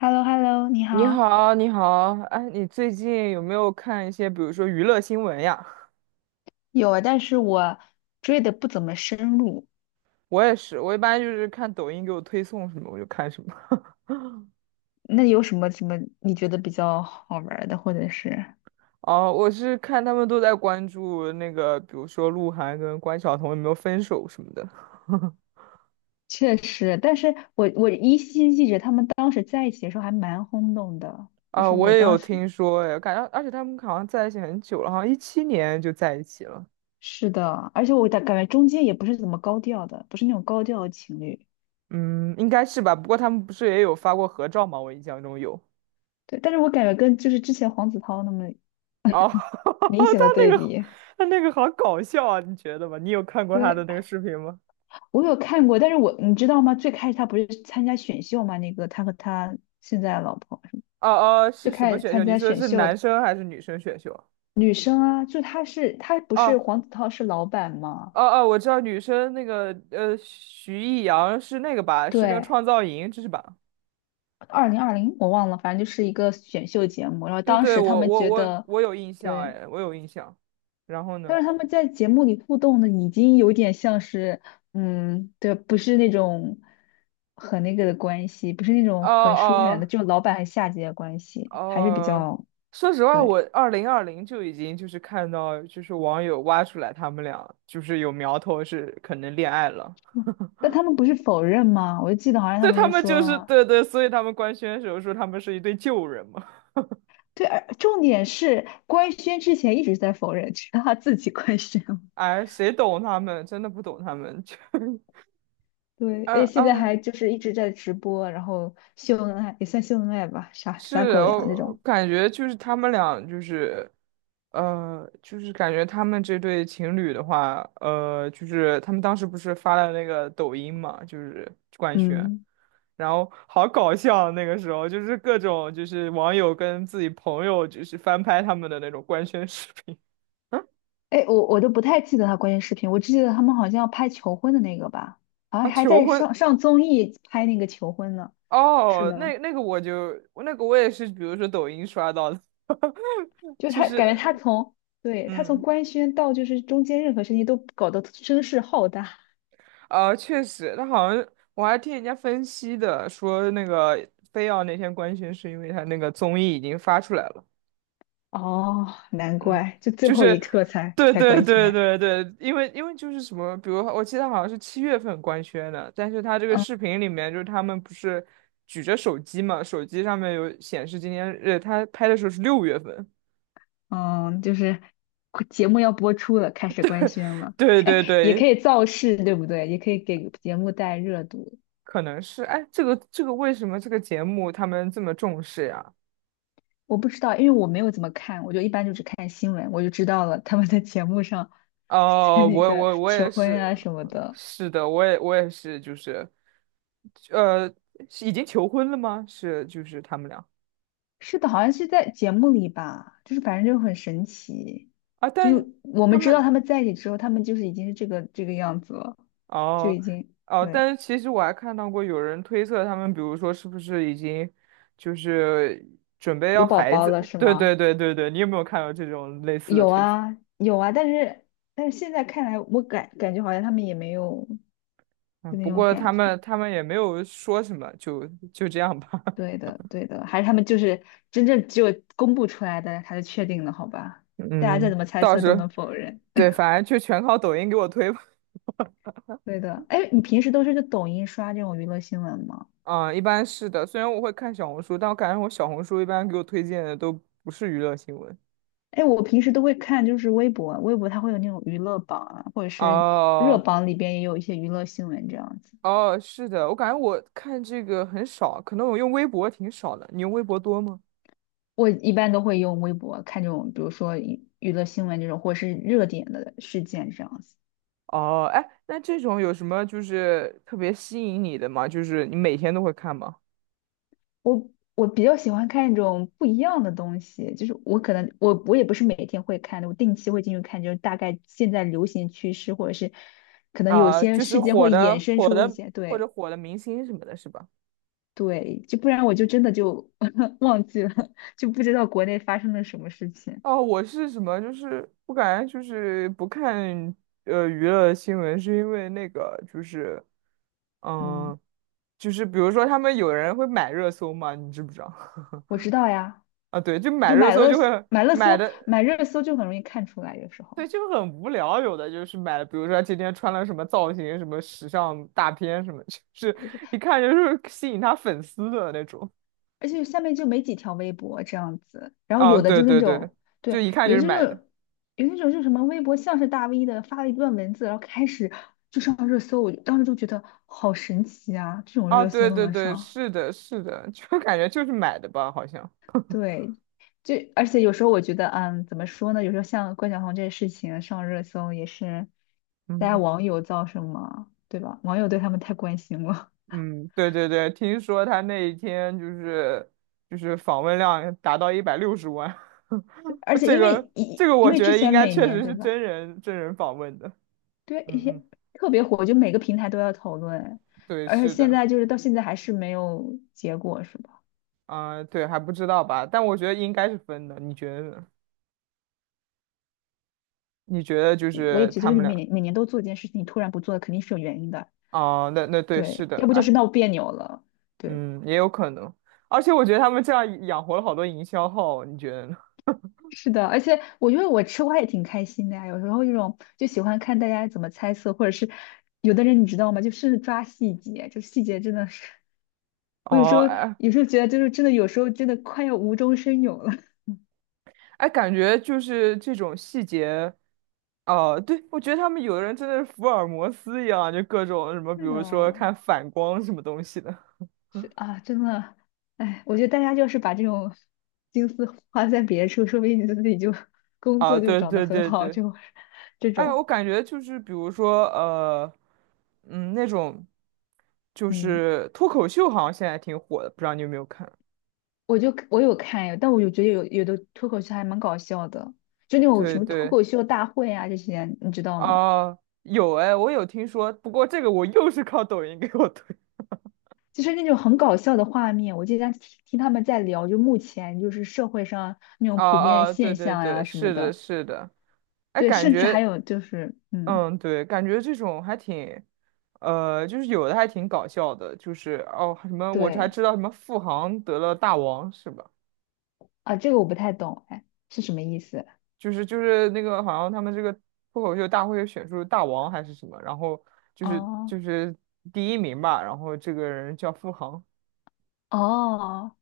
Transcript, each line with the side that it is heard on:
left: h e l l o h e l l o 你
right: 你
left: 好。
right: 好，你好，哎，你最近有没有看一些，比如说娱乐新闻呀？
left: 有啊，但是我追的不怎么深入。
right: 我也是，我一般就是看抖音给我推送什么，我就看什么。
left: 那有什么你觉得比较好玩儿的，或者是？
right: 哦，我是看他们都在关注那个，比如说鹿晗跟关晓彤有没有分手什么的。
left: 确实，但是我依稀记着他们当时在一起的时候还蛮轰动的，就
right: 啊、
left: 是
right: 我
left: 我
right: 也有
left: 当时
right: 听说，哎，感觉而且他们好像在一起很久了，好像17年就在一起了。
left: 是的，而且我感觉中间也不是怎么高调的，不是那种高调的情侣。
right: 嗯，应该是吧。不过他们不是也有发过合照吗？我印象中有。
left: 对，但是我感觉跟就是之前黄子韬那么
right: 哦，
left: 明显的对比。
right: 他那个好搞笑啊，你觉得吗？你有看过他的
left: 对，
right: 那个视频吗？
left: 我有看过，但是我你知道吗？最开始他不是参加选秀嘛，那个他和他现在的老婆。
right: 哦哦，
left: 就
right: 是什
left: 开
right: 么
left: 始
right: 选秀？
left: 参
right: 你
left: 加
right: 说的
left: 选
right: 是
left: 秀
right: 男
left: 的
right: 生还是女生选秀？
left: 女生啊，就她是她不是
right: 哦
left: 黄子韬是老板吗？
right: 哦哦，我知道女生那个徐艺洋是那个吧？是那个
left: 对，
right: 创造营，这是吧？
left: 2020我忘了，反正就是一个选秀节目。然后
right: 对
left: 当
right: 对，
left: 时他
right: 我
left: 们
right: 我
left: 觉
right: 我
left: 得，
right: 我有印象，
left: 对，
right: 哎，我有印象。然后呢？
left: 但是他们在节目里互动的已经有点像是，嗯，对，不是那种很那个的关系，不是那
right: 哦
left: 种很疏远的，
right: 哦
left: 就老板和下级的关系，还是比
right: 哦，
left: 较
right: 说实话，我
left: 对。
right: 2020就已经就是看到，就是网友挖出来他们俩就是有苗头是可能恋爱了，
left: 嗯但他们不是否认吗？我就记得好 像他
right: 所以
left: 们
right: 他
left: 就
right: 们就是
left: 说，
right: 对对，所以他们官宣的时候说他们是一对旧人嘛。
left: 对，而重点是官宣之前一直在否认，直到他自己官宣了
right: 哎，谁懂他们？真的不懂他们。就，
left: 对，而
right: 嗯
left: 且现在
right: 嗯，
left: 还就是一直在直播，然后秀恩爱也算秀恩爱吧，撒撒
right: 是，
left: 狗粮这
right: 我
left: 种。
right: 感觉就是他们俩，就是，就是感觉他们这对情侣的话，就是他们当时不是发了那个抖音嘛，就是官宣，
left: 嗯，
right: 然后好搞笑，那个时候就是各种就是网友跟自己朋友就是翻拍他们的那种官宣视频。
left: 哎，我都不太记得他关键视频，我只记得他们好像要拍求婚的那个吧，啊，
right: 啊，
left: 还
right: 求
left: 在
right: 婚
left: 上综艺拍那个求婚呢，是
right: 哦，
left: 吗？
right: 那个我就那个我也是，比如说抖音刷到的，
left: 就
right: 就
left: 他感
right: 是
left: 觉他从对他从
right: 嗯
left: 官宣到就是中间任何事情都搞得声势浩大。
right: 确实，他好像我还听人家分析的，说那个非要那天官宣是因为他那个综艺已经发出来了，
left: 哦，难
right: 嗯，
left: 怪就最
right: 就
left: 后
right: 是
left: 一刻才
right: 对
left: 才
right: 对
left: 官
right: 对
left: 宣。
right: 对对，因为就是什么，比如我记得好像是7月份官宣的，但是他这个
left: 嗯。
right: 视频里面就是他们不是举着手机嘛，手机上面有显示今天，他拍的时候是6月份。
left: 嗯，就是节目要播出了，开始官宣了。
right: 对
left: 哎，
right: 对
left: 也可
right: 对，
left: 以造势，对不对？也可以给节目带热度。
right: 可能是，哎，这个为什么这个节目他们这么重视呀？
left: 我不知道，因为我没有怎么看，我就一般就只看新闻，我就知道了他们在节目上 在
right: 哦，
left: 那
right: 我
left: 个
right: 我我
left: 求
right: 也
left: 婚
right: 是，
left: 啊什么的。
right: 是的，我也是，就是，呃，是已经求婚了吗？是，就是他们俩
left: 是的，好像是在节目里吧，就是反正就很神奇，
right: 啊，
left: 就
right: 但
left: 是我
right: 他
left: 们知道他
right: 们
left: 们在一起之后，他们就是已经是这个这个样子了，就
right: 哦
left: 已经
right: 哦，
left: 对
right: 但是其实我还看到过有人推测他们，比如说是不是已经就是准备
left: 有
right: 要
left: 宝
right: 孩
left: 宝
right: 子？
left: 了，是
right: 对对
left: 吗？
right: 对对对，你有没有看到这种类似的
left: 有
right: 推测？
left: 啊有啊，但是但是现在看来，我感觉好像他们也没有
right: 嗯，
left: 就那
right: 不
left: 种
right: 过
left: 感
right: 他
left: 觉。
right: 们他们也没有说什么，就这样吧。
left: 对的对的，还是他们就是真正只有公布出来的，他就确定了，好吧？大家再
right: 嗯，
left: 怎么猜
right: 倒
left: 测都
right: 是，
left: 能否认。
right: 对，反正就全靠抖音给我推吧。
left: 对的，哎，你平时都是在抖音刷这种娱乐新闻吗？
right: 嗯，一般是的，虽然我会看小红书，但我感觉我小红书一般给我推荐的都不是娱乐新闻。
left: 哎，我平时都会看，就是微博，微博它会有那种娱乐榜啊，或者是热
right: 哦
left: 榜里边也有一些娱乐新闻这样子。
right: 哦，是的，我感觉我看这个很少，可能我用微博挺少的。你用微博多吗？
left: 我一般都会用微博看这种，比如说娱乐新闻这种，或者是热点的事件这样子。
right: 哦，哎，那这种有什么就是特别吸引你的吗？就是你每天都会看吗？
left: 我我比较喜欢看一种不一样的东西，就是我可能我也不是每天会看的，我定期会进去看，就是大概现在流行趋势，或者是可能有
right: 啊、
left: 些
right: 就是
left: 事件
right: 火
left: 会衍
right: 的
left: 生
right: 火
left: 出一
right: 的
left: 些，
right: 或者
left: 对
right: 火的明星什么的，是吧？
left: 对，就不然我就真的就 忘记了，就不知道国内发生了什么事情。
right: 哦，我是什么？就是我感觉就是不看娱乐新闻，是因为那个就是，
left: 嗯，
right: 嗯、就是比如说他们有人会买热搜嘛，你知不知道？
left: 我知道呀，
right: 啊，对，就买
left: 就
right: 热
left: 买
right: 搜
left: 热
right: 就
left: 搜
right: 会
left: 买热
right: 买
left: 搜
right: 的，
left: 买热搜就很容易看出来，有时候。
right: 对，就很无聊。有的就是买，的，比如说他今天穿了什么造型、什么时尚大片什么，就是
left: 对对
right: 一看就是吸引他粉丝的那种。
left: 而且下面就没几条微博这样子，然后
right: 啊，
left: 有的
right: 对
left: 就是那
right: 对对，
left: 种，
right: 就
left: 对，
right: 一看就
left: 有的
right: 是
left: 就是
right: 买的。
left: 有那种就是什么微博像是大 V 的发了一段文字，然后开始就上热搜，我就当时就觉得好神奇啊，这种
right: 啊，
left: 热搜
right: 对
left: 都
right: 对
left: 能
right: 对，
left: 上，
right: 是的，是的，就感觉就是买的吧，好像。
left: 对，就而且有时候我觉得，嗯，怎么说呢？有时候像关晓彤这个事情上热搜也是大家
right: 嗯
left: 网友造成嘛，对吧？网友对他们太关心了，
right: 嗯，对对对，听说他那一天就是访问量达到160万，
left: 而 且
right: 这
left: 因
right: 个
left: 为
right: 这
left: 因
right: 个
left: 因
right: 我
left: 为
right: 觉
left: 之
right: 得应
left: 前
right: 该
left: 每
right: 确
left: 年
right: 实
left: 对
right: 是
left: 吧？
right: 真人真人访问的。
left: 对，一
right: 嗯
left: 些
right: 嗯，
left: 特别火，就每个平台都要讨论，
right: 对，
left: 而且
right: 是
left: 现
right: 的，
left: 在就是到现在还是没有结果，是吧？
right: 啊、对，还不知道吧？但我觉得应该是分的，你觉得呢？你觉得就
left: 我也
right: 是
left: 觉得，就
right: 他
left: 是你
right: 们
left: 每
right: 俩
left: 年每年都做一件事情，你突然不做，肯定是有原因的。
right: 啊、那对，是
left: 对，
right: 的，
left: 要不就
right: 哎，
left: 是闹别扭了。对，
right: 嗯，也有可能。而且我觉得他们这样养活了好多营销号，你觉得呢？
left: 是的，而且我觉得我吃瓜也挺开心的呀，有时候这种就喜欢看大家怎么猜测，或者是有的人你知道吗？就是抓细节，就细节真的是，我有时
right: 哦，
left: 候
right: 哎
left: 有时候觉得就是真的，有时候真的快要无中生有了。
right: 哎，感觉就是这种细节，哦、对，我觉得他们有的人真的是福尔摩斯一样，就各种什么，比
left: 对的，
right: 如说看反光什么东西的。
left: 是啊，真的，哎，我觉得大家就是把这种心思花在别处，说不定你自己就 工
right: 啊，
left: 作就
right: 对
left: 找得
right: 对
left: 很
right: 对
left: 好，
right: 对，
left: 就这
right: 哎，我
left: 种，
right: 感觉就是比如说，嗯，那种就
left: 嗯，
right: 是脱口秀，好像现在挺火的，不知道你有没有看？
left: 我有看，但我有觉得有的脱口秀还蛮搞笑的，就那种
right: 对
left: 什么脱
right: 对，
left: 口秀大会啊这些，你知道吗？
right: 啊、有哎，我有听说，不过这个我又是靠抖音给我推。
left: 就是那种很搞笑的画面，我经常听他们在聊，就目前就是社会上那 种
right: 啊
left: 普遍
right: 啊，对
left: 现
right: 对
left: 象
right: 对，
left: 呀、什么
right: 是的，
left: 的，
right: 是的。哎，
left: 对，
right: 感
left: 甚至还
right: 觉
left: 有就是，嗯，
right: 嗯，对，感觉这种还挺，就是有的还挺搞笑的，就是哦，什么我还
left: 对
right: 知道什么付航得了大王是吧？
left: 啊，这个我不太懂，哎，是什么意思？
right: 就是那个好像他们这个脱口秀大会选出大王还是什么，然后就是
left: 哦
right: 就是第一名吧，然后这个人叫付航
left: 哦，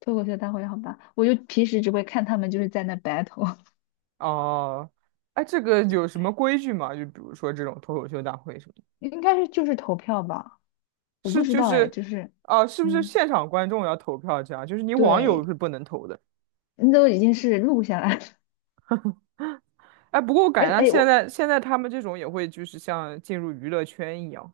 left: 脱口秀大会好吧，我就平时只会看他们就是在那 battle,
right: 哦，哎，这个有什么规矩吗？就比如说这种脱口秀大会什么的
left: 应该是就是投票吧，我不
right: 是
left: 知
right: 就
left: 道哎，
right: 是，
left: 就是
right: 啊，是不是
left: 嗯，
right: 现场观众要投票这样？就是你网友是
left: 对，
right: 不能投的。
left: 那都已经是录下来了
right: 哎，不过我
left: 而
right: 感觉他
left: 哎
right: 现
left: 我
right: 在现在他们这种也会就是像进入娱乐圈一样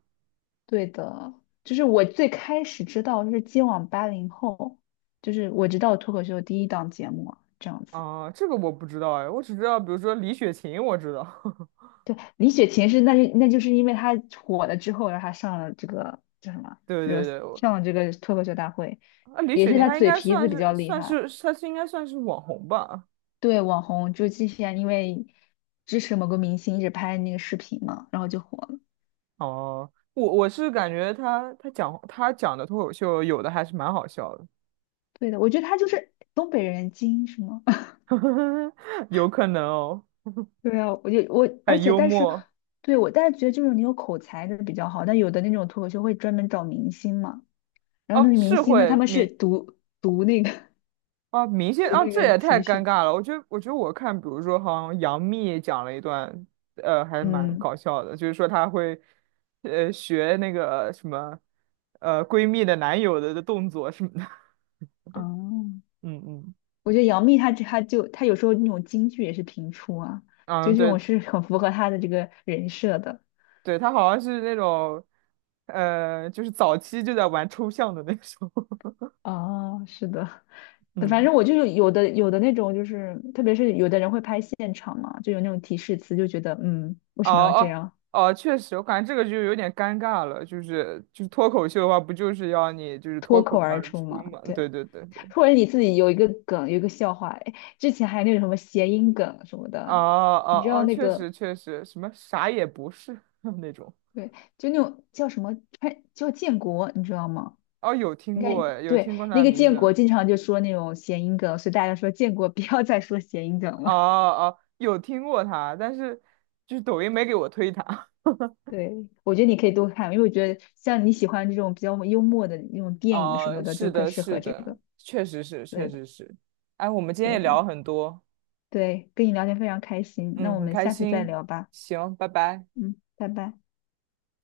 left: 对的，就是我最开始知道就是今晚80后，就是我知道脱口秀第一档节目啊这样子。
right: 啊，这个我不知道哎，我只知道比如说李雪琴，我知道，
left: 对，李雪琴是那是那就是因为她火了之后，然后她上了这个叫什么，
right: 对
left: 热
right: 对对，我
left: 上了这个脱口秀大会，
right: 啊李
left: 也
right: 雪
left: 是
right: 琴
left: 她
right: 她应
left: 嘴
right: 该
left: 皮
right: 算
left: 子比
right: 是
left: 较厉
right: 算
left: 害。
right: 是她是应该算是网红吧？
left: 对，网红就是之前因为支持某个明星一直拍那个视频嘛，然后就火了。
right: 哦、我是感觉她讲的脱口秀有的还是蛮好笑的，
left: 对的，我觉得他就是东北人精英是吗？
right: 有可能哦，
left: 对啊，我，而
right: 很
left: 且
right: 幽
left: 但是，
right: 默
left: 对我但是觉得就是你有口才的比较好，但有的那种脱口秀会专门找明星嘛，然后
right: 哦，
left: 那个明
right: 是
left: 星呢，他
right: 会
left: 们是
right: 明
left: 读那个
right: 啊，明 星
left: 读
right: 啊，
left: 那
right: 这
left: 个
right: 也太
left: 提
right: 尴
left: 示，
right: 尬了。我觉得，我觉得我看，比如说，好像杨幂讲了一段，还蛮
left: 嗯，
right: 搞笑的，就是说她会，学那个什么，闺蜜的男友的动作什么的。
left: 哦，
right: 嗯嗯
left: 我觉得杨幂她这她就她有时候那种京剧也是评出啊，就
right: 嗯，
left: 这
right: 对
left: 种是很符合她的这个人设的。
right: 对，她好像是那种，就是早期就在玩抽象的那种。
left: 哦，是的。反
right: 嗯，
left: 正我就是有的那种，就是特别是有的人会拍现场嘛，就有那种提示词，就觉得嗯，为
right: 哦
left: 什么要这
right: 哦
left: 样
right: 哦，确实，我感觉这个就有点尴尬了。就是脱口秀的话，不就是要你就是脱
left: 脱
right: 口
left: 口而
right: 而
left: 出
right: 出
left: 嘛？
right: 嘛？对
left: 对，
right: 对对对。
left: 或者你自己有一个梗，有一个笑话，哎，之前还有那种什么谐音梗什么
right: 哦
left: 的，你知
right: 哦
left: 道
right: 哦，
left: 那
right: 确实
left: 个
right: 确实，什么啥也不是 那种。
left: 对，就那种叫什么川叫建国，你知道吗？
right: 哦，有听
left: 应
right: 过
left: 该
right: 诶，有
left: 对，
right: 听过他
left: 那
right: 的
left: 个
right: 名
left: 建
right: 字。
left: 国经常就说那种谐音梗，所以大家说建国 不要再说谐音梗
right: 哦
left: 了。
right: 哦，有听过他，但是就是抖音没给我推他。
left: 对，我觉得你可以多看，因为我觉得像你喜欢这种比较幽默的那种 电影什
right: 哦，
left: 么的，
right: 是
left: 就更
right: 的，
left: 适
right: 是
left: 合这
right: 的，
left: 个。
right: 确实是，确
left: 对的，
right: 实是。哎，我们今天
left: 对
right: 也聊了
left: 的，
right: 很多，
left: 对，跟你聊天非常开心，那
right: 嗯，
left: 我
right: 很
left: 们
right: 开
left: 下次再
right: 心。
left: 聊吧。
right: 行，拜拜。
left: 嗯，拜拜。